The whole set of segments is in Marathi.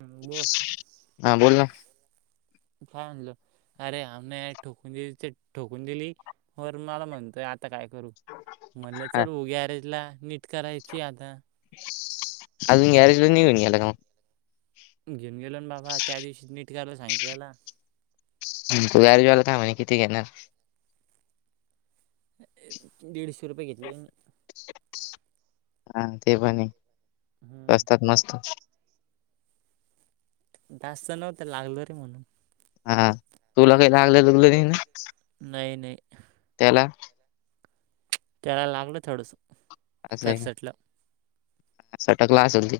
हम्म बोल हा बोल ना काय आणलं? अरे आम्ही ठोकून दिली ठोकून दिली. वरून मला म्हणतोय आता काय करू म्हणलं हा चल हो गॅरेजला नीट करायची आता. अजून गॅरेजला नाही घेऊन गेला का मग. घेऊन गेला ना बाबा त्या दिवशीच नीट कारायला सांगितले त्याला. तो गॅरेजवाला काय म्हणे किती घेणार दीडशे रुपये घेतले. हा ते पण आहे. हम्म असतात मस्त जास्त नव्हत लागल रे म्हणून हा तुला काही लागलं तु नाही नाही त्याला त्याला लागलं थोडंसं असं आहे का? खरचटलं. सटकला असेल ते.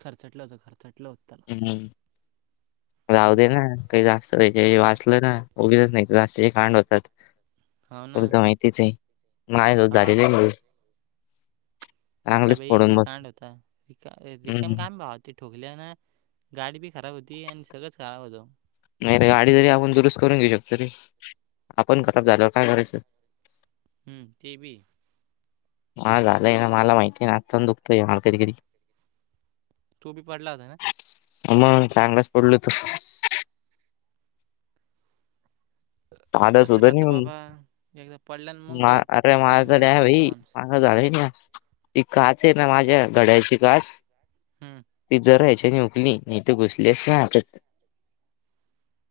खर्चटलं होत. खर्चटलं होतं त्याला हम्म जाह हम्म दे ना काही जास्त वाचलं ना, उगीचच नाही जास्त खांड हो ना होतातल माहि. तिथ, माय हा झालेलं. आहे मण होता भाई फोडून लई बघ कांड होता रिकम हम्म काम भा होता ते ठोकल्या ना गाडी बी खराब होती आणि सगळंच खराब होतं. नाही रे... गाडी जरी आपण दुरुस्त करून घेऊ शकतो रे आपण खराब झालो काय करायचं? हम्म ते बी ह झालंय ना मला माहिती आहे ना आत्ता दुखतोय मला कधी कधी तू पी पडला, होता ना. मग चांगलाच पडल तर तसं साध-सुध राहतं नाही बाबा एकदा पडल्यान मग कळतं अरे गाडीन माझ्याकडं कसं आहे पडतो भाई... माणूस माझा झालंय ना ती काच आहे. ना माझ्या घड्याची काच हम ती जरा याच्या नि उकली नाही ते घुसलीच नाही. आप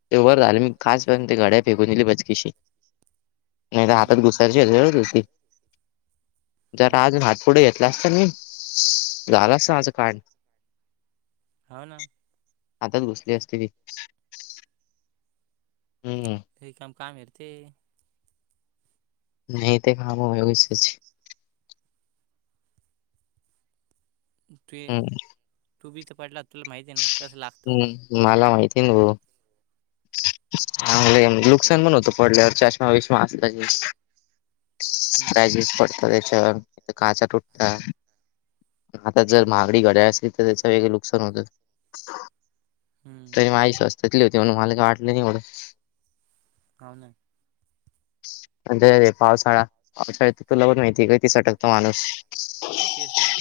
ते वर झाले मी खासप ते घड्या फेगून दिली बचकीशी नाही तर हम्म हातात हम्म घुसायची ह हळत होती हम्म जरा अजून हात पुढे घेतला असता. नाही झाला अस आज कान हो ना आताच घुसली असते. ती हम् काम आहे रे ते नाही ते काम विैसेच हम्म तू बी इथ पडला तुला माहिती आहे ना कसं लागतं म्हणून हम्म मला. माहिती न गो चांगलं नुकसान पण होतं पडल्यावर चष्मा विष्मा असता हम्म स्क्रचेस पडत त्याच्यावर काचा तुटतात आता जर महागडी घडायला. असेल तर त्याच वेगळं नुकसान होतं. हम्म तरी माझई स््वस्ततली होती म्हणून मला काय वाटलं नाही एवढं हो ना अ अे पावसाळा पावसाळ्या तर तुला पण माहितीय आहे का तिसटकतो माणूस तेच ना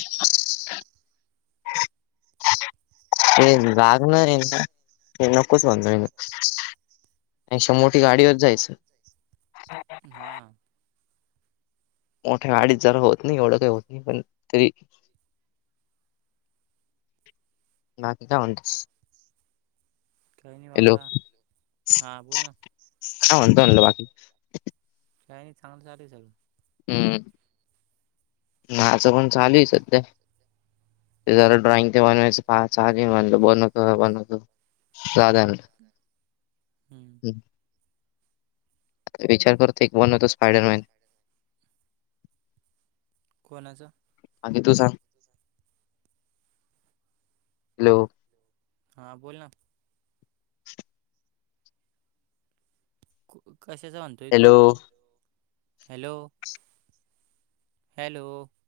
ह ते लागणार आहे का नकोच म्हणलं मी अक्षा मोठी गाडीवर जायचं हा मोठ्या गाडीत जरा होत नाही एवढं काही होत नाही पण तरी बाकी काय म्हणतोस? काही नाही हॅलो... बाबा हा बोल ना काय म्हणतो म्हणलं बाकी काही नाही चांगलं चालू आहे सगळं हम्म माझं पण चालू आहे सध्या ते जरा ड्रॉइंग ते बनवायचं. पा ार म्हन बनवतो बनवतो साधारण हम्म विचार करतोय एक बन होता स्पायडरमॅन कोणाचं? आधी तू सांग हॅलो... हां बोल ना कशाच. म्हणतोय, तू हॅलो हॅलो. हॅलो